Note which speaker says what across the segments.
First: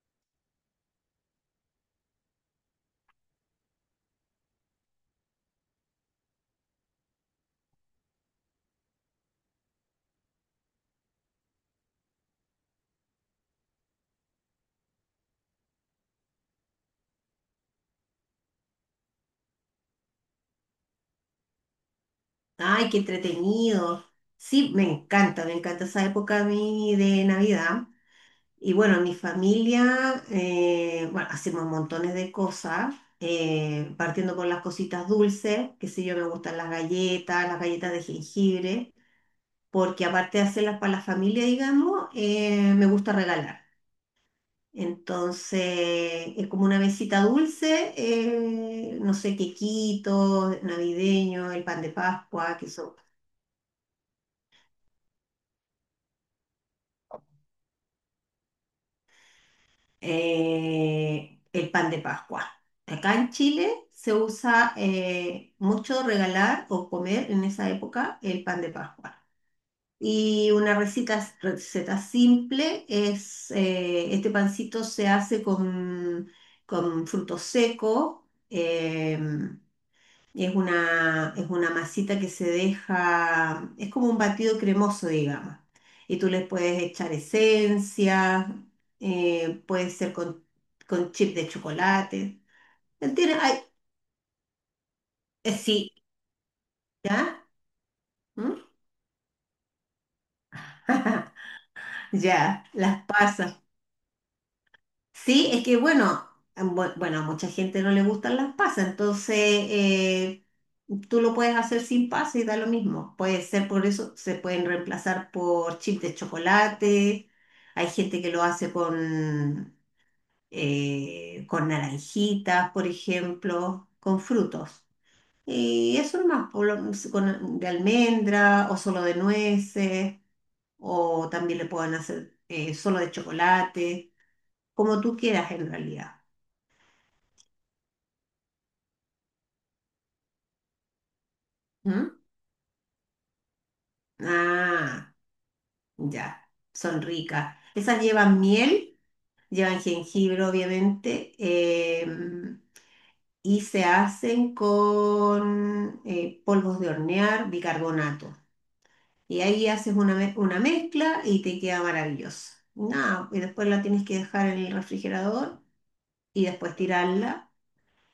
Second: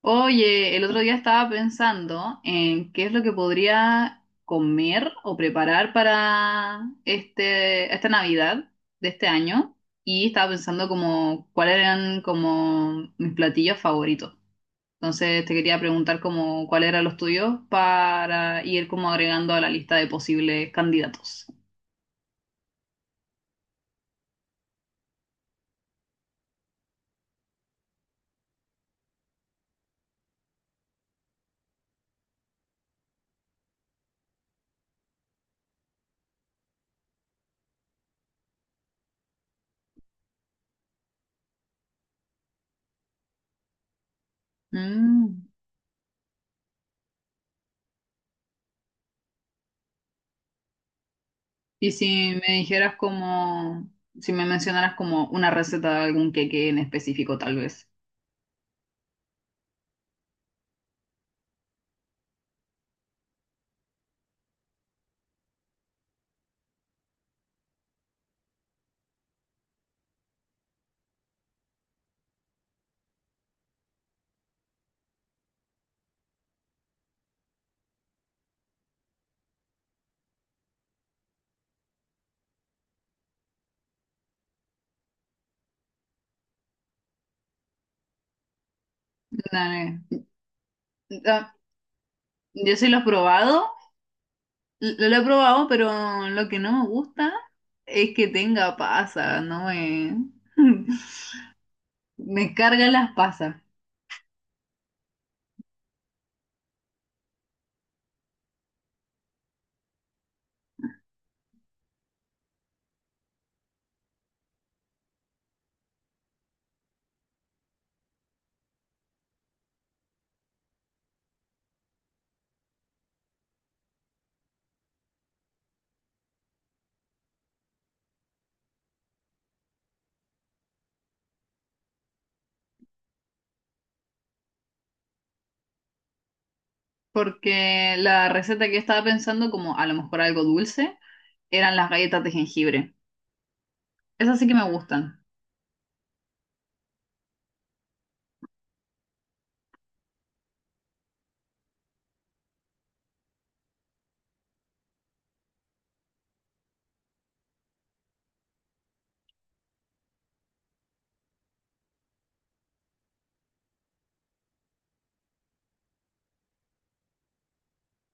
Speaker 1: Oye, el otro día estaba pensando en qué es lo que podría comer o preparar para esta Navidad de este año, y estaba pensando como cuáles eran como mis platillos favoritos. Entonces te quería preguntar como cuáles eran los tuyos para ir como agregando a la lista de posibles candidatos.
Speaker 2: Ay, qué entretenido. Sí, me encanta esa época a mí de Navidad. Y bueno, mi familia, hacemos montones de cosas, partiendo por las cositas dulces, que sé yo, me gustan las galletas de jengibre, porque aparte de hacerlas para la familia, digamos, me gusta regalar.
Speaker 1: Mm.
Speaker 2: Entonces, es como una mesita dulce, no sé, quequitos navideños, el pan
Speaker 1: Y
Speaker 2: de
Speaker 1: si me
Speaker 2: Pascua, que son
Speaker 1: dijeras como, si me mencionaras como una receta de algún queque en específico, tal vez.
Speaker 2: el pan de Pascua. Acá en Chile se usa mucho regalar o comer en esa época el pan de Pascua. Y una receta simple es, este pancito se hace con frutos secos, em, es es una masita que se deja, es como un batido cremoso, digamos. Y tú le puedes echar esencia, puede
Speaker 1: Dale.
Speaker 2: ser con chip de
Speaker 1: Ah,
Speaker 2: chocolate.
Speaker 1: yo sí lo he
Speaker 2: Él tiene, ay,
Speaker 1: probado, lo he probado,
Speaker 2: sí,
Speaker 1: pero lo que no me gusta
Speaker 2: ¿ya?
Speaker 1: es que
Speaker 2: ¿Mm?
Speaker 1: tenga pasas, no me... Me
Speaker 2: Ya,
Speaker 1: cargan
Speaker 2: las
Speaker 1: las pasas,
Speaker 2: pasas. Sí, es que bueno, bueno, a mucha gente no le gustan las pasas, entonces tú lo puedes hacer sin pasas y da lo mismo. Puede ser por eso, se pueden reemplazar por chips de chocolate, hay gente que lo hace con naranjitas, por ejemplo, con frutos. Y eso nomás, con, de almendra o solo de nueces, o también le pueden hacer solo de chocolate, como tú quieras en realidad.
Speaker 1: porque la receta que yo estaba pensando, como a lo mejor algo dulce, eran las
Speaker 2: ¿Mm?
Speaker 1: galletas de jengibre. Esas sí que me
Speaker 2: Ah,
Speaker 1: gustan,
Speaker 2: ya, son ricas. Esas llevan miel, llevan jengibre, obviamente, em, y se hacen con polvos de hornear, bicarbonato. Y ahí haces una mezcla y te queda maravilloso. Nada, y después la tienes que dejar en el refrigerador y después tirarla.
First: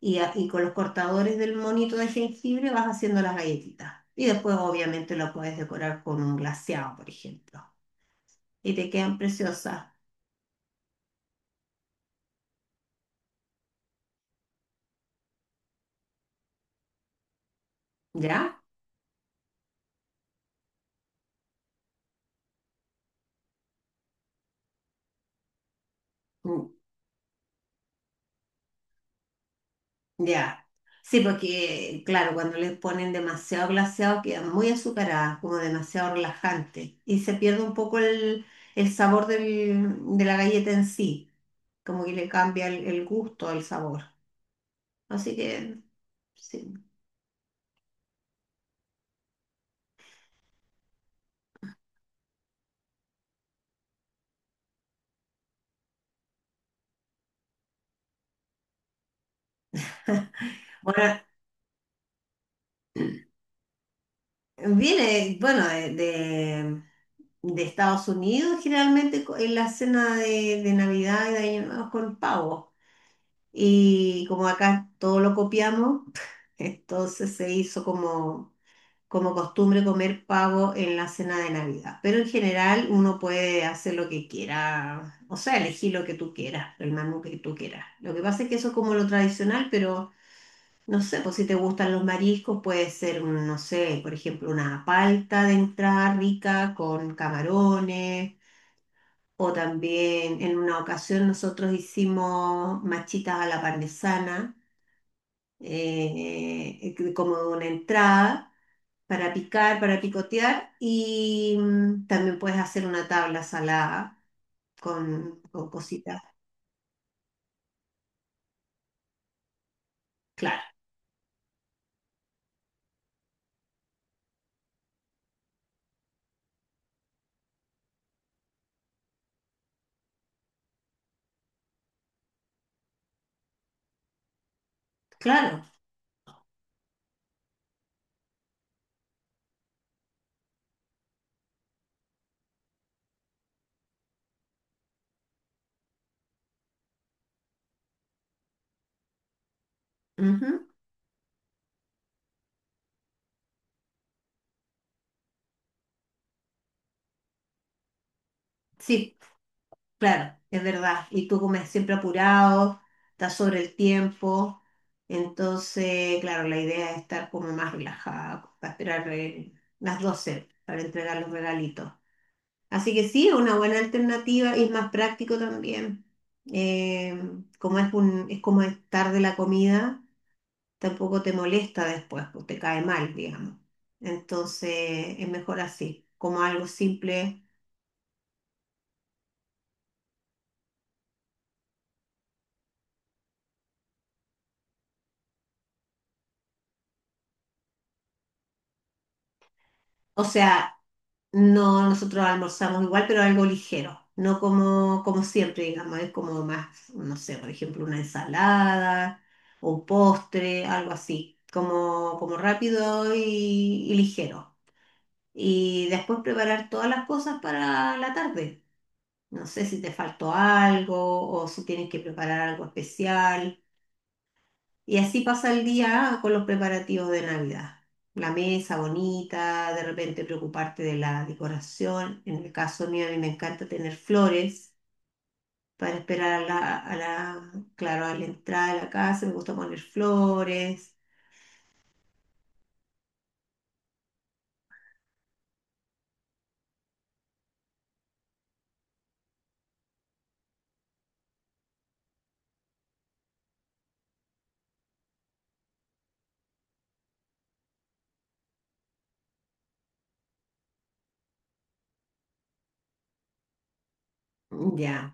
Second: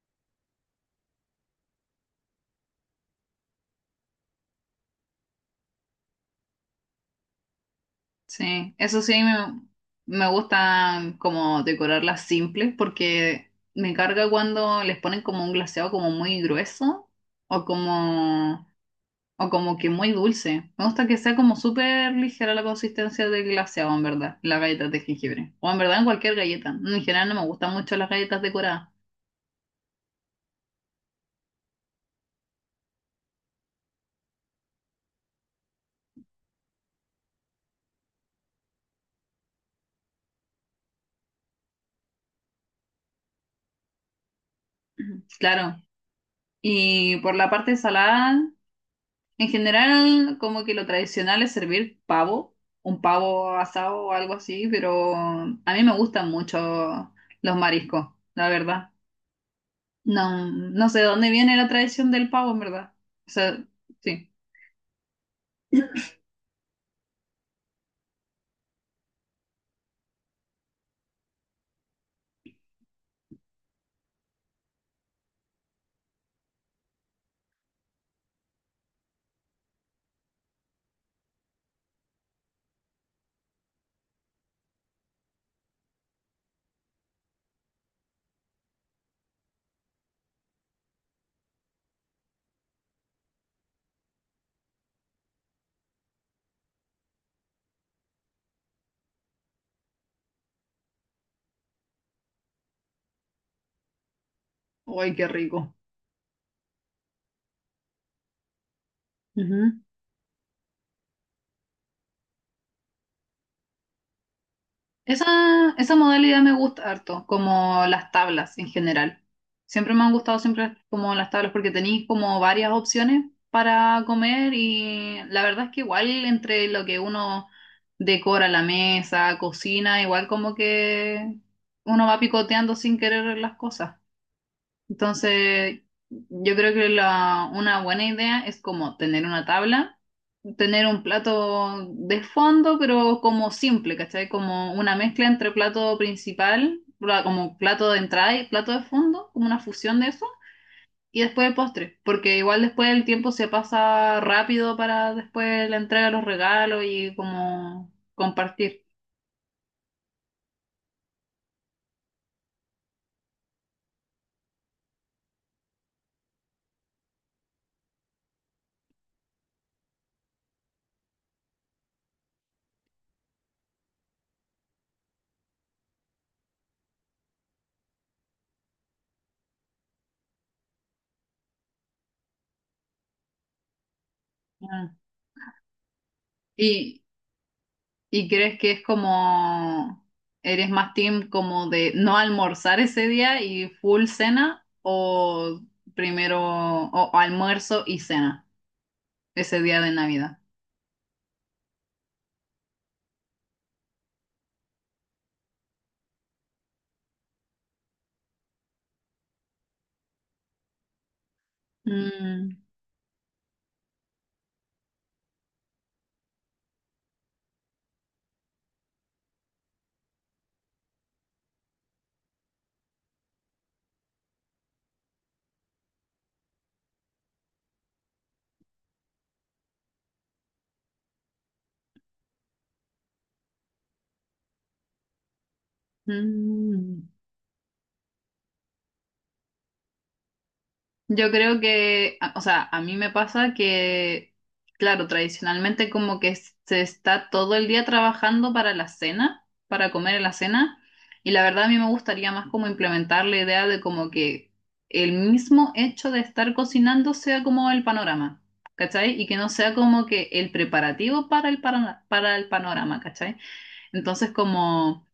Speaker 2: Y con los cortadores del monito de jengibre vas haciendo las galletitas. Y después, obviamente, lo puedes decorar con un glaseado, por ejemplo.
Speaker 1: sí.
Speaker 2: Y te
Speaker 1: Eso sí
Speaker 2: quedan preciosas,
Speaker 1: me gustan como decorarlas simples, porque me carga cuando les ponen como un glaseado como muy grueso o
Speaker 2: ¿ya?
Speaker 1: como, o como que muy dulce. Me gusta que sea como súper ligera la consistencia del glaseado, en verdad, las galletas de jengibre. O en verdad en cualquier
Speaker 2: Mm.
Speaker 1: galleta. En general no me gustan mucho las galletas decoradas.
Speaker 2: Ya. Sí, porque, claro, cuando le ponen demasiado glaseado quedan muy azucaradas, como demasiado relajantes, y se pierde un poco el, de la galleta en sí, como que le cambia el gusto, el sabor.
Speaker 1: Ujú.
Speaker 2: Así
Speaker 1: Claro.
Speaker 2: que, sí.
Speaker 1: Y por la parte salada, en general como que lo tradicional es servir pavo, un pavo asado o algo así, pero a mí me gustan mucho los mariscos, la verdad. No sé de
Speaker 2: Bueno,
Speaker 1: dónde viene la tradición del pavo, en verdad. O sea, sí.
Speaker 2: viene, bueno, de Estados Unidos, generalmente en la cena de Navidad y de Año Nuevo con pavo. Y como acá todo lo copiamos, entonces se hizo como, como costumbre comer pavo en la cena de Navidad. Pero en general uno puede hacer lo que quiera, o sea, elegir lo que tú quieras, el menú que tú quieras. Lo que pasa es que eso es como lo tradicional, pero no sé, pues si te gustan los mariscos, puede ser, un, no sé, por ejemplo, una palta de entrada rica con camarones. O también en una ocasión nosotros hicimos machitas a la parmesana
Speaker 1: Uy, qué rico.
Speaker 2: como una entrada para picar,
Speaker 1: Ujú.
Speaker 2: para picotear y mm, también puedes hacer una tabla salada con
Speaker 1: Esa
Speaker 2: cositas.
Speaker 1: modalidad me gusta harto, como las tablas en general. Siempre me han gustado
Speaker 2: Claro,
Speaker 1: siempre como las tablas porque tenéis como varias opciones para comer, y la verdad es que igual entre lo que uno decora la mesa, cocina, igual como que uno va picoteando sin querer las cosas.
Speaker 2: claro.
Speaker 1: Entonces, yo creo que una buena idea es como tener una tabla, tener un plato de fondo, pero como simple, ¿cachai? Como una mezcla entre plato principal, como plato de entrada y plato de fondo, como una fusión de eso,
Speaker 2: Ujú.
Speaker 1: y después el postre, porque igual después el tiempo se pasa rápido para después la entrega de los regalos y como compartir.
Speaker 2: Sí, claro, es verdad. Y tú comes siempre apurado, estás sobre el tiempo. Entonces, claro, la idea es estar como más relajada para esperar las 12 para entregar los regalitos. Así que sí, es una buena alternativa y es más práctico también. Eh, como es un, es como estar de la comida, tampoco te molesta después, pues te cae mal, digamos.
Speaker 1: Mm.
Speaker 2: Entonces, es mejor así, como algo
Speaker 1: Y,
Speaker 2: simple.
Speaker 1: ¿y crees que es como, eres más team como de no almorzar ese día y full cena, o primero o almuerzo y cena ese día de
Speaker 2: O
Speaker 1: Navidad?
Speaker 2: sea, no nosotros almorzamos igual, pero algo ligero. No como, como siempre, digamos, es como más, no sé, por ejemplo, una ensalada o un postre, algo así, como, como
Speaker 1: Mm,
Speaker 2: rápido y ligero. Y después preparar todas las cosas para la tarde. No sé si te faltó algo o si tienes que preparar algo especial. Y así pasa el día con los preparativos de Navidad. La mesa bonita, de repente preocuparte de la decoración. En el caso mío, a mí me encanta tener flores para esperar a
Speaker 1: mm.
Speaker 2: claro, a la entrada de la casa. Me gusta poner flores.
Speaker 1: Yo creo que, o sea, a mí me pasa que, claro, tradicionalmente como que se está todo el día trabajando para la cena, para comer en la cena, y la verdad a mí me gustaría más como implementar la idea de como que el mismo hecho de estar cocinando sea como el panorama, ¿cachai? Y que no sea como que el preparativo para para el panorama, ¿cachai? Entonces como
Speaker 2: Ya,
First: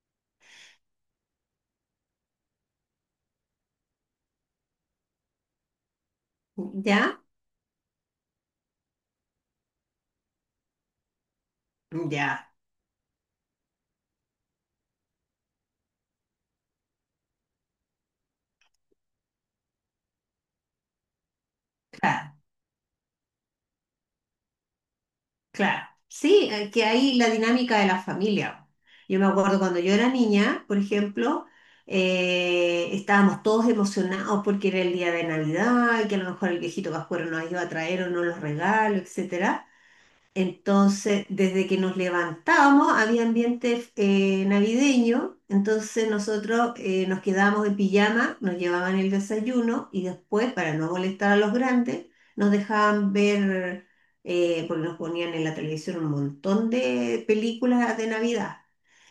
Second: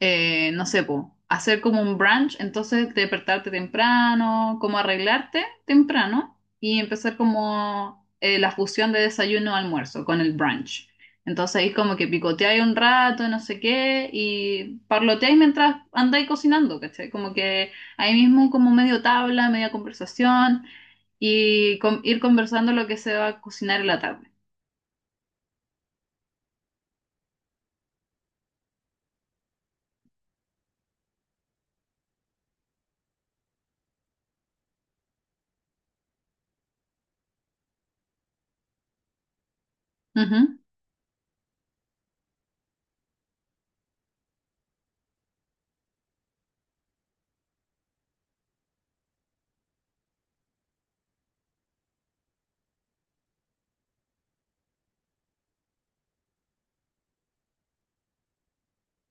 Speaker 1: no sé, po, hacer como un brunch, entonces despertarte temprano, como arreglarte temprano y empezar
Speaker 2: ya,
Speaker 1: como la fusión de desayuno-almuerzo con el brunch. Entonces ahí como que
Speaker 2: ya.
Speaker 1: picoteáis un rato, no sé qué, y parloteáis mientras andáis cocinando, ¿cachai? Como que ahí mismo como medio tabla, media conversación y ir
Speaker 2: Claro.
Speaker 1: conversando lo que se va a cocinar en la tarde.
Speaker 2: Claro, sí, que hay la dinámica de la familia. Yo me acuerdo cuando yo era niña, por ejemplo, estábamos todos emocionados porque era el día de Navidad y que a lo mejor el viejito Pascuero nos iba a traer o no los regalos, etcétera.
Speaker 1: Ujú.
Speaker 2: Entonces, desde que nos levantábamos había ambiente navideño, entonces nosotros nos quedábamos en pijama, nos llevaban el desayuno y después, para no molestar a los grandes, nos dejaban ver, porque nos ponían en la televisión un montón de películas de Navidad.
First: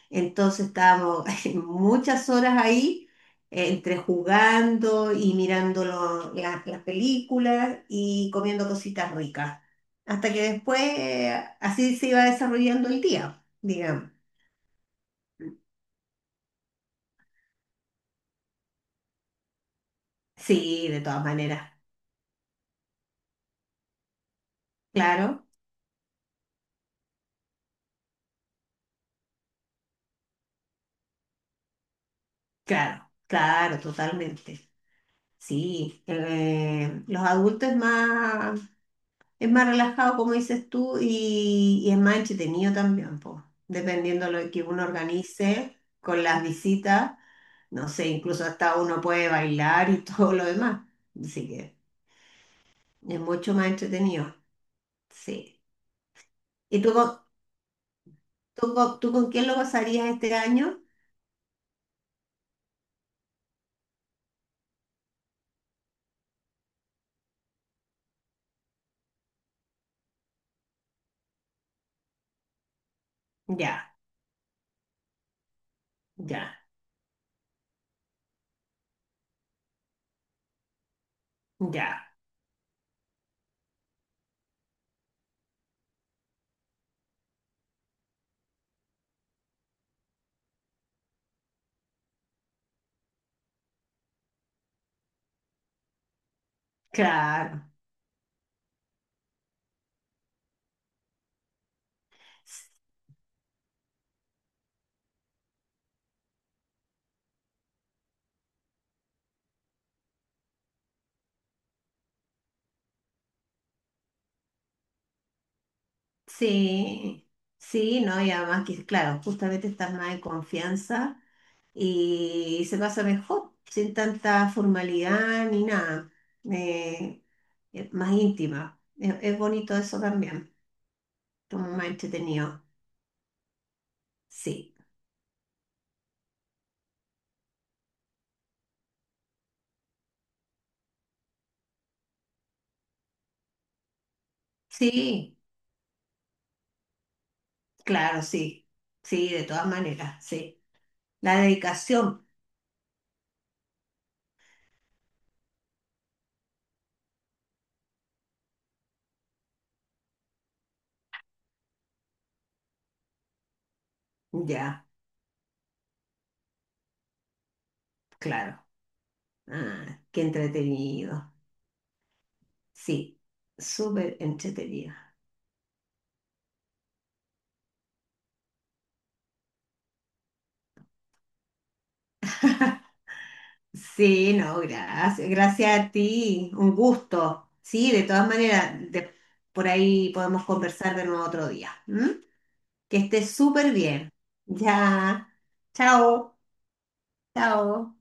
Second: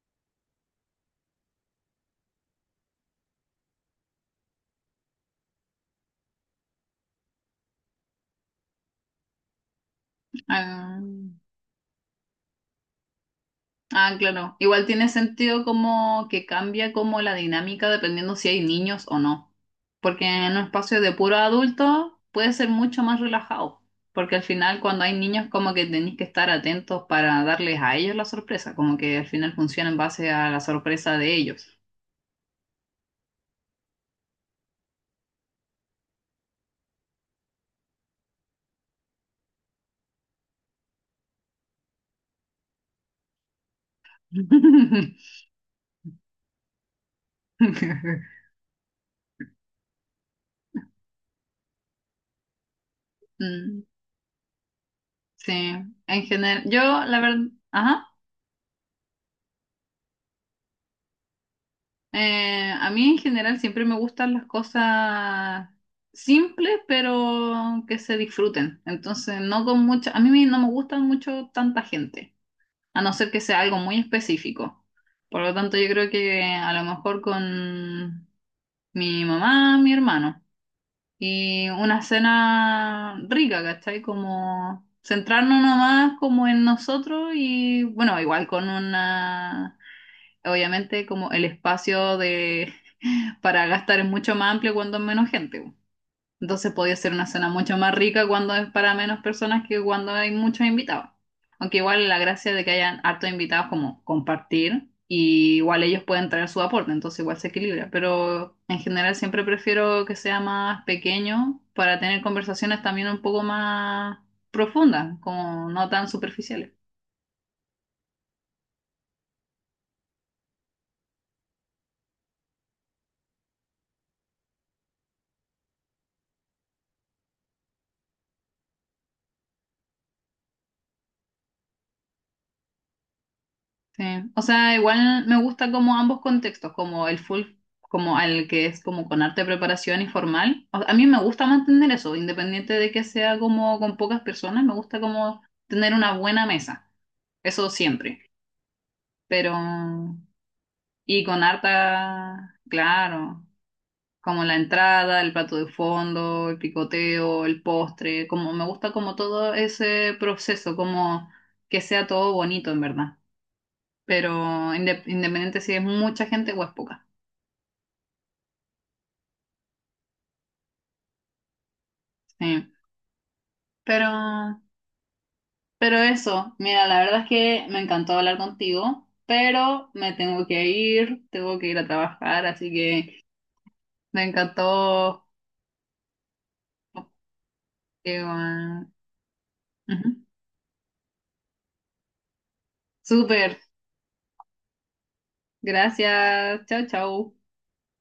Speaker 2: Entonces estábamos muchas horas ahí, entre jugando y mirando las películas y comiendo cositas ricas. Hasta que después
Speaker 1: Ah,
Speaker 2: así se iba desarrollando el día, digamos.
Speaker 1: ah, claro. Igual tiene sentido como que cambia como la dinámica dependiendo si hay niños o no. Porque en un
Speaker 2: Sí,
Speaker 1: espacio
Speaker 2: de
Speaker 1: de
Speaker 2: todas
Speaker 1: puro
Speaker 2: maneras.
Speaker 1: adulto puede ser mucho más relajado. Porque al final cuando hay niños
Speaker 2: Claro,
Speaker 1: como que tenéis que estar atentos para darles a ellos la sorpresa. Como que al final funciona en base a la sorpresa de ellos.
Speaker 2: claro, claro, totalmente. Sí, los adultos es más, es más relajado, como dices tú, y es más entretenido también, pues, dependiendo de lo que uno organice con las visitas, no sé, incluso hasta uno puede bailar y todo lo demás. Así que es mucho más
Speaker 1: Mm,
Speaker 2: entretenido,
Speaker 1: sí,
Speaker 2: sí.
Speaker 1: en general. Yo
Speaker 2: ¿Y tú,
Speaker 1: la verdad... Ajá.
Speaker 2: tú con quién lo pasarías este año?
Speaker 1: A mí en general siempre me gustan las cosas simples, pero que se disfruten. Entonces, no con mucha, a mí no me gustan mucho tanta gente, a no ser que sea algo
Speaker 2: Ya,
Speaker 1: muy específico. Por lo tanto, yo creo que
Speaker 2: ya,
Speaker 1: a lo mejor con mi mamá, mi hermano, y
Speaker 2: ya,
Speaker 1: una cena rica, ¿cachai? Como centrarnos nomás como en nosotros y bueno, igual con una, obviamente como el espacio de para gastar es mucho más amplio cuando es menos gente. Po. Entonces podía ser una cena
Speaker 2: claro.
Speaker 1: mucho más rica cuando es para menos personas que cuando hay muchos invitados. Aunque igual la gracia de que hayan hartos invitados, como compartir y igual ellos pueden traer su aporte, entonces igual se equilibra. Pero en general siempre prefiero que sea más pequeño para tener conversaciones también un poco más profundas, como no tan superficiales.
Speaker 2: Sí, sí, ¿no? Y además que, claro, justamente estás más en confianza. Y se pasa mejor, sin tanta formalidad ni nada, eh, es más íntima. Es bonito eso también, como más entretenido.
Speaker 1: Sí, o
Speaker 2: Sí,
Speaker 1: sea, igual me gusta como ambos contextos, como el full, como al que es como con arte de preparación y formal. A mí me gusta mantener eso, independiente de que sea como con pocas personas, me gusta
Speaker 2: sí,
Speaker 1: como tener una buena mesa, eso siempre.
Speaker 2: claro, sí, sí, de
Speaker 1: Pero,
Speaker 2: todas maneras, sí.
Speaker 1: y
Speaker 2: La
Speaker 1: con
Speaker 2: dedicación,
Speaker 1: harta, claro, como la entrada, el plato de fondo, el picoteo, el postre, como me gusta como todo ese proceso, como que sea todo bonito en verdad, pero
Speaker 2: ya,
Speaker 1: independiente si es mucha gente o es poca.
Speaker 2: claro. Ah, qué entretenido,
Speaker 1: Sí.
Speaker 2: sí,
Speaker 1: Pero,
Speaker 2: súper entretenido.
Speaker 1: pero eso, mira, la verdad es que me encantó hablar contigo, pero me tengo que ir a trabajar, así que me
Speaker 2: Sí, no,
Speaker 1: encantó.
Speaker 2: gracias. Gracias a ti. Un gusto. Sí, de
Speaker 1: Que,
Speaker 2: todas maneras,
Speaker 1: bueno,
Speaker 2: de- por ahí
Speaker 1: ujú.
Speaker 2: podemos conversar de nuevo otro día. ¿M? Que estés
Speaker 1: Súper,
Speaker 2: súper bien. Ya. Chao.
Speaker 1: gracias, chao, chao.
Speaker 2: Chao.